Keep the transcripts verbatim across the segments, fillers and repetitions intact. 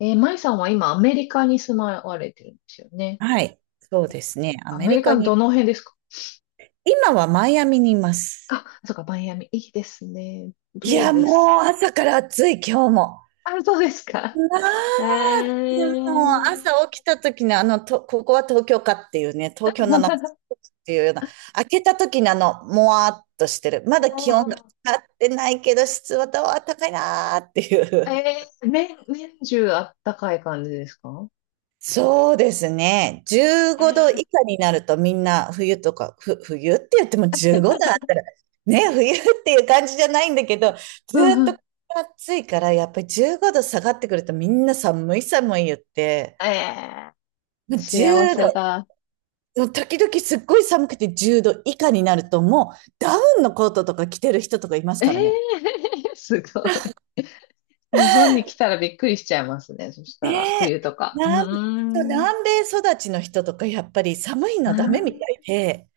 えー、舞さんは今アメリカに住まわれてるんですよね。はい。そうですね。アアメメリリカカのに、どの辺ですか？今はマイアミにいます。あ、そうか、マイアミ。いいですね。いどうや、でもうす朝から暑い、今日も。か？あ、そうですか。まえあ、もう朝ー、起きた時のあの、と、ここは東京かっていうね、東京の夏っていうような、開けた時のあの、もわーっとしてる。まだ気温が 上がってないけど、湿度は高いなーっていえう。ー、年、年中あったかい感じですか？そうですね。15え度以ー、下になるとみんな冬とか、ふ、冬って言ってもじゅうごどあったら、ね、冬っていう感じじゃないんだけど、ずうーっんうとん。暑いから、やっぱりじゅうごど下がってくるとみんな寒い寒い言って、えもー、う10幸せだ。度、時々すっごい寒くてじゅうど以下になるともうダウンのコートとか着てる人とかいますえー、からね。すごい。日本に来たらびっくりしちゃいますね。そしねたら、え、冬とか。う南、ーん。南米育ちの人とかやっぱり寒いのあダメみたいで、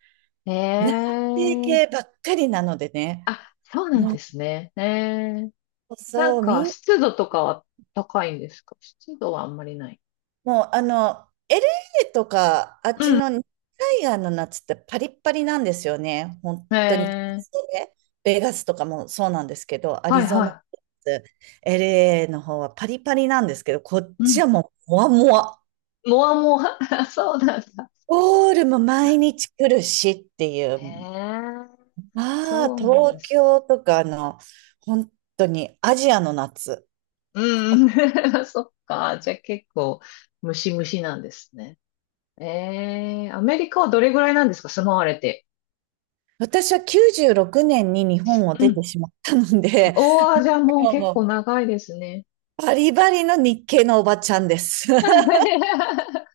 ー、え南性系ー、ばっかりなのでね。あ、そうなんうん、ですね。ええ。なそんう、みか、ん、湿度とかは高いんですか湿度はあんまりない。もうあの、エルエー とか、あっちうん。の熱帯夜の夏ってパリッパリなんですよね。本当に。ええ。ベガスとかもそうなんですけど、アはリいゾナ、は エルエー の方はパリパリなんですけど、こっい。うちん。はもう、もわもわ。もわもわ。そうなんだ。ゴールも毎日来るしっていへう。え。まあ、そうなん東です。京とかの、本当にアジアの夏。うんうん。そっか。じゃあ結構、ムシムシなんですね。ええ。アメリカはどれぐらいなんですか、住まわれて。私はきゅうじゅうろくねんに日本をう出てん。しまったので、おー、じゃあもう結も構長いですね。うバリバリの日系のおばちゃんです。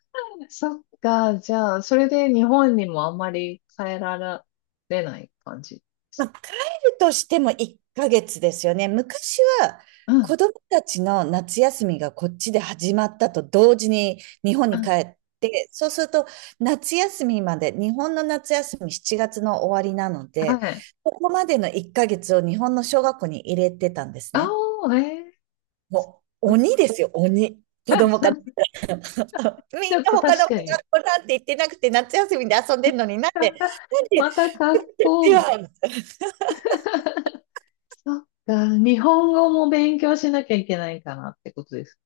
そっか、じゃあ、それで日本にもあんまり帰られない感じでます来るとしてもいっかげつですよね。昔はか。う子ん、供たちの夏休みがこっちで始まったと同時に日本うに帰ん、って、そうすると夏休みまで、日本の夏休みしちがつの終わりなのはで、い。ここまでのいっかげつを日本の小学校に入れてたんですあね。お、えー、もうそっ鬼ですよ、鬼。子か。 ち供から。 そうみんなょっと他の確子がかに。こなんて言ってなくて、夏休みで遊んでるのになんで、なん で、また格好、でみは、たいな。そっか、日本語も勉強しなきゃいけないかなってことです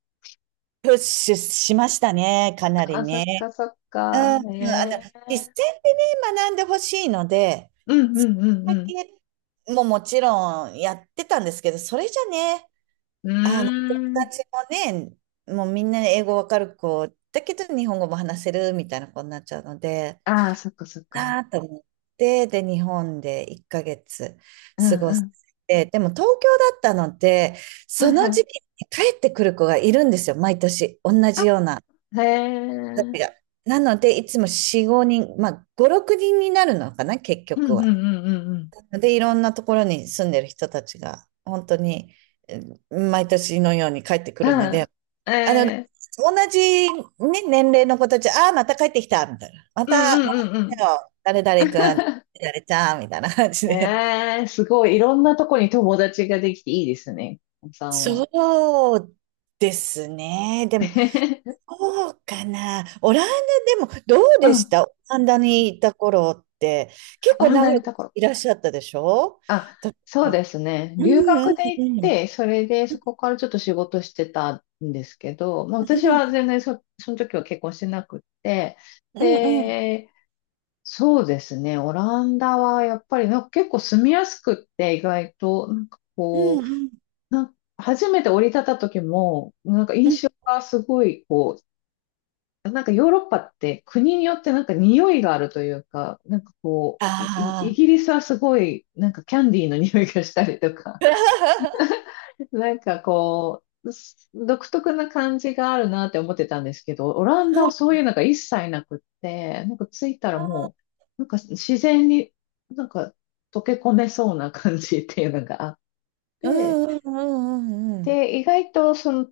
プッシュしましたね、かなか。りあ、そね。っか、そっうん、か、うん、あの、え実践え、でね、学んでほしいので、うんそうんれだうんけももちろんやってたんですけど、それじゃね、うあの、友ん。うーん。達もね、もうみんな英語わかる子、だけど日本語も話せるみたいな子になっちゃうので、ああ、そっかそっか。なと思って、で、日本でいっかげつう過ごしんて、でも東京だったので、うそん。はいのはい。時期に帰ってくる子がいるんですよ、毎年。同あ、じようなへ子たちえ。が。なので、いつもよ、ごにん、まあ、5、6人にんになるのかな、結う局んうは。んうんうんうん。で、いろんなところに住んでる人たちが、本当に、うん毎年のように帰ってくうるのん。で、あの、同えー、じ、ね、年齢の子たち、ああ、また帰ってきた、みたいな。また、うんまたうんう来んたよ、誰う々くん、ん。誰々ちゃん、みたいな感じで。えー、すごい。いろんなとこに友達ができていいですね。お子さんは。そうですね。でも、そうかな。オランダでも、どううでしん。たオランダにいた頃って、結オ構ラン長ダにいたく頃。いらっしゃったでしょ？あ、だかそうら、ですね。う留学ん、で行っうんて、それでそこからちょっと仕事してたんですけど、まあ私は全然そ、その時は結婚してなくって、うんうんうんで、そうですね。オランダはやっぱりなんか結構住みやすくって、意外と、なんかうんこうんう、な、初めて降り立った時も、なんかうんうん印象がすごい、こう、なんかヨーロッパって国によってなんか匂いがあるというか、なんかこう、イイあギリスはすごい、なんかキャンディーの匂いがしたりとか、あー。なんかこう、す独特な感じがあるなって思ってたんですけど、オランダはそうい うのが一切なくって、なんか着いたらもう、なんか自然になんか溶け込めそうな感じっていうのがあっうて、んうんうんうんうん。で、意外とその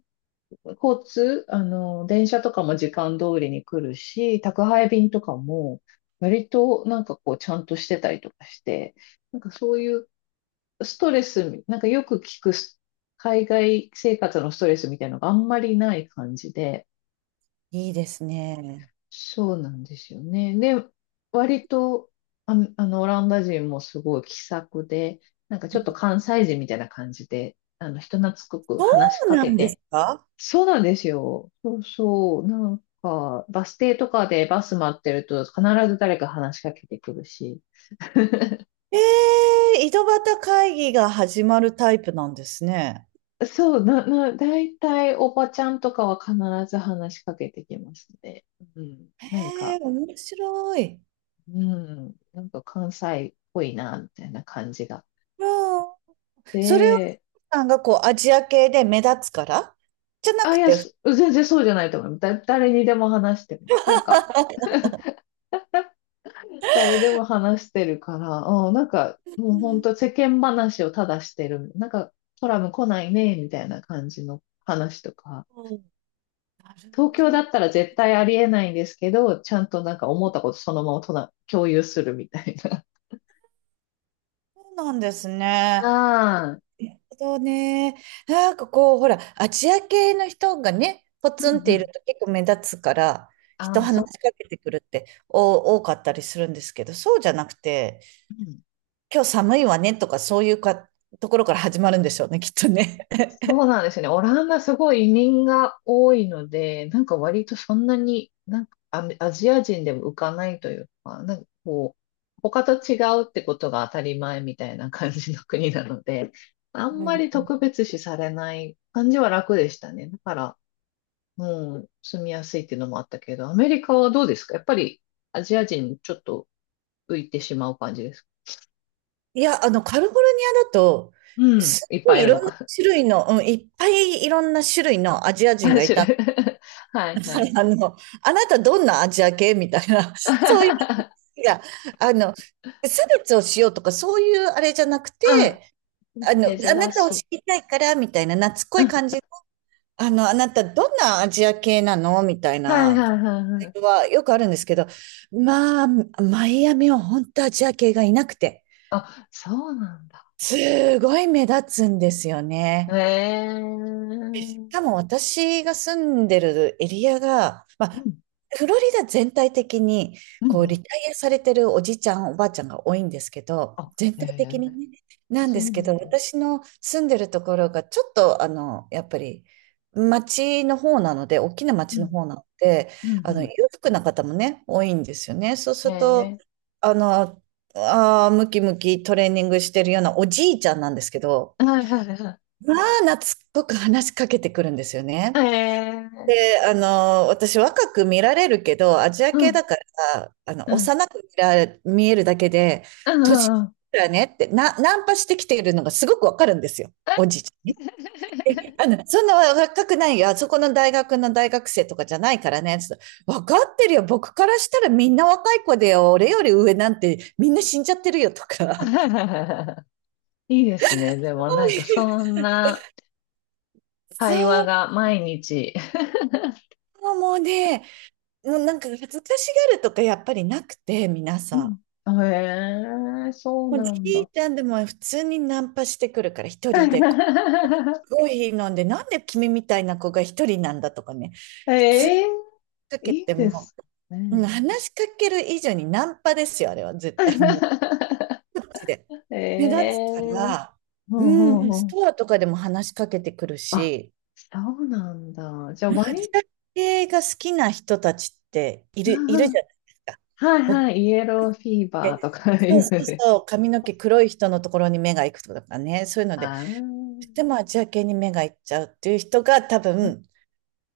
交通、あの、電車とかも時間通りに来るし、宅配便とかも、割となんかこう、ちゃんとしてたりとかして、なんかそういうストレス、なんかよく聞くス海外生活のストレスみたいなのがあんまりない感じで、いいですね。そうなんですよね。で、割と、あ、あの、オランダ人もすごい気さくで、なんかちょっと関西人みたいな感じで、あの、人懐っこくそ話しうかなけんですて、か？そうなんですよ。そうそう。なんか、バス停とかでバス待ってると必ず誰か話しかけてくるし。ええ、井戸端会議が始まるタイプなんですね。そう、な、な、大体おばちゃんとかは必ず話しかけてきますね。うん。えなんえ、か、面白い。うん。なんか関西っぽいな、みたいな感じが。うん、それをで、さんがこうアジア系で目立つからじゃなあ、くいや、て、す全然そうじゃないと思う。だ、誰にでも話してます。なんか、誰でも話してるから、あん、なんか、もうう本ん、当世間話をただしてる。なんか、コラム来ないね、みたいな感じの話とか。なる東ほ京だど。ったら絶対ありえないんですけど、ちゃんとなんか思ったことそのままとな共有するみたいな。そうなんですね。なああ、るほどね。なんかこう、ほら、アジア系の人がね、ポうツンっんうているん。と結構目立つから、人ああ、そ話う、しかけてくるってお多かったりするんですけど、そうじゃなくて、うん、今日寒いわねとか、そういうかところから始まるんでしょうね、きっとね。そうなんですね。オランダすごい移民が多いので、なんか割とそんなに、なんかアメアジア人でも浮かないというか、なんかこう、他と違うってことが当たり前みたいな感じの国なので、あんうまりん、特別視されない感じは楽でしたね。だから、うん、住みやすいっていうのもあったけど、アメリカはどうですか、やっぱりアジア人ちょっと浮いてしまう感じですか？いや、あの、カリフォルニアだと、うん、すっいっごぱいいいいるろのんなか。種類の、うん、いっぱいいろんな種類のアジア 人さんがい種た類。ん はいではす。 い。あの、あなたどんなアジア系みたいな、そういう、 いや、あの、差別をしようとか、そういうあれじゃなくて、あの、うん、あな珍たをし知い。りたいから、みたいな、懐っこういん、は感じ。あの、あなた、どんなアジア系なのみたいいはいな、はいはい。はよくあるんですけど、まあ、マイアミは本当アジア系がいなくて、あ、そうなんだ。すごい目立つんですよへね。え。うん、うん、多分私が住んでるエリアが、まあ、フロリダ全体的に、うこう、ん。リタイアされてるおじいちゃん、おばあちゃんが多いんですけど、あ、全へ体的にえ、ね、なんそでうなすけど、んだ。私の住んでるところが、ちょっと、あの、やっぱり、町の方なので、大きな町うのん、方なので、うん、あうの、裕ん。福な方もね、多いんですよね。そうすると、えあの、あームキムキトレーニングしてるようなおじいちゃんなんですけど、ー、はいはいはまあ、懐っこく話しかけてくるんですよい。えね。ー、で、あの、私若く見られるけど、アジアう系ん、だから、あの、うん、幼く見ら見えるだけで、うん、う年ん。うん。 だねって、な、ナンパしてきているのがすごくわかるんですよ。おじいちゃんね、えあの、そんな若くないよ。あそこの大学の大学生とかじゃないからね。つってわかってるよ。僕からしたらみんな若い子でよ。俺より上なんてみんな死んじゃってるよとか。いいです そね。でもうなんいかうそんな会話そが毎日。う、もうね、もうなんか恥ずかしがるとかやっぱりなくて、皆うさん。ん、へえ、そうもうじなんだ。いちゃんでも普通にナンパしてくるから、一人でコ ーヒー飲んで、なんで君みたいな子が一人なんだとかね。普通にええ、かけいいてでも、すうん、ね。話しかける以上にナンパですよ、あれは絶対。もう、こっちで。目え立つかえ、ら、ほううほうん、ほスう。トアとかでも話しかけてくるあ、し、そうなんだ。じゃあ、まあ、割自り、宅系が好きな人たちっている、いるじゃないですか。はいはい、イエローフィーバーで、とか そいうそうう。そう、髪の毛黒い人のところに目が行くとかね、そういうのあで、とてもー、アジア系に目が行っちゃうっていう人が多分、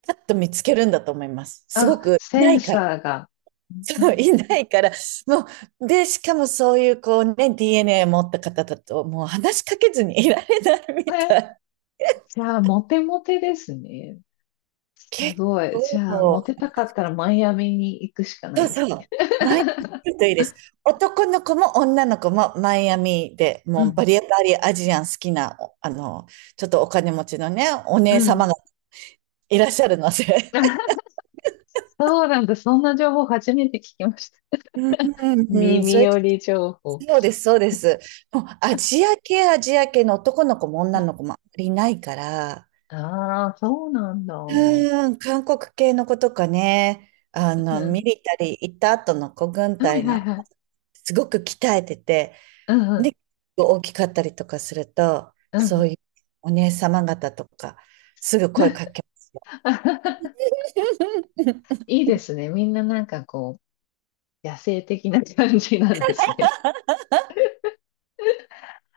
パッと見つけるんだと思います。すごあ、くいセないンから。サーが。うそう、ん、いないから、もう、で、しかもそういうこうね、ディーエヌエー 持った方だと、もう話しかけずにいられないみえ、たい。じゃあ、モテモテですね。す結ごい。じゃあ、モ構、テたかったらマイアミに行くしかなそういです。そう。マイアミ来るといいです。男の子も女の子もマイアミで、うもうバん、リバリアジアン好きな、おあの、ちょっとお金持ちのね、おう姉様ん。がいらっしゃるので。そうなんだ。そんな情報初めて聞きました。うん、う耳んそれ、寄り情報。そうです、そうです。もうアジア系、アジア系の男の子も女の子もあまりいないから、ああ、そうなんだ。ううん、韓国系の子とかね、あの、ミん、リタリー行った後の子軍はい隊はの、いはい。すごく鍛えてて、うんうん。で、大きかったりとかすると、うんうそういん。うお姉様方とか、すぐ声かけ、いいですね。みんななんかこう、野生的な感じなんですね。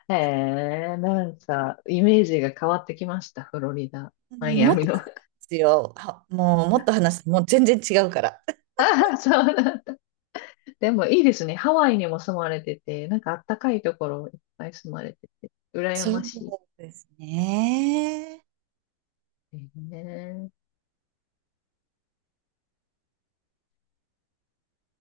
へえ、なんか、イメージが変わってきました、フロリダ。うマイん、アもっミとでの。すよ。はもう、もっと話す。もう全然違うから。ああ、そうなん。でもいいですね。ハワイにも住まれてて、なんかあったかいところいっぱい住まれてて、羨そうましですね。い。ね。え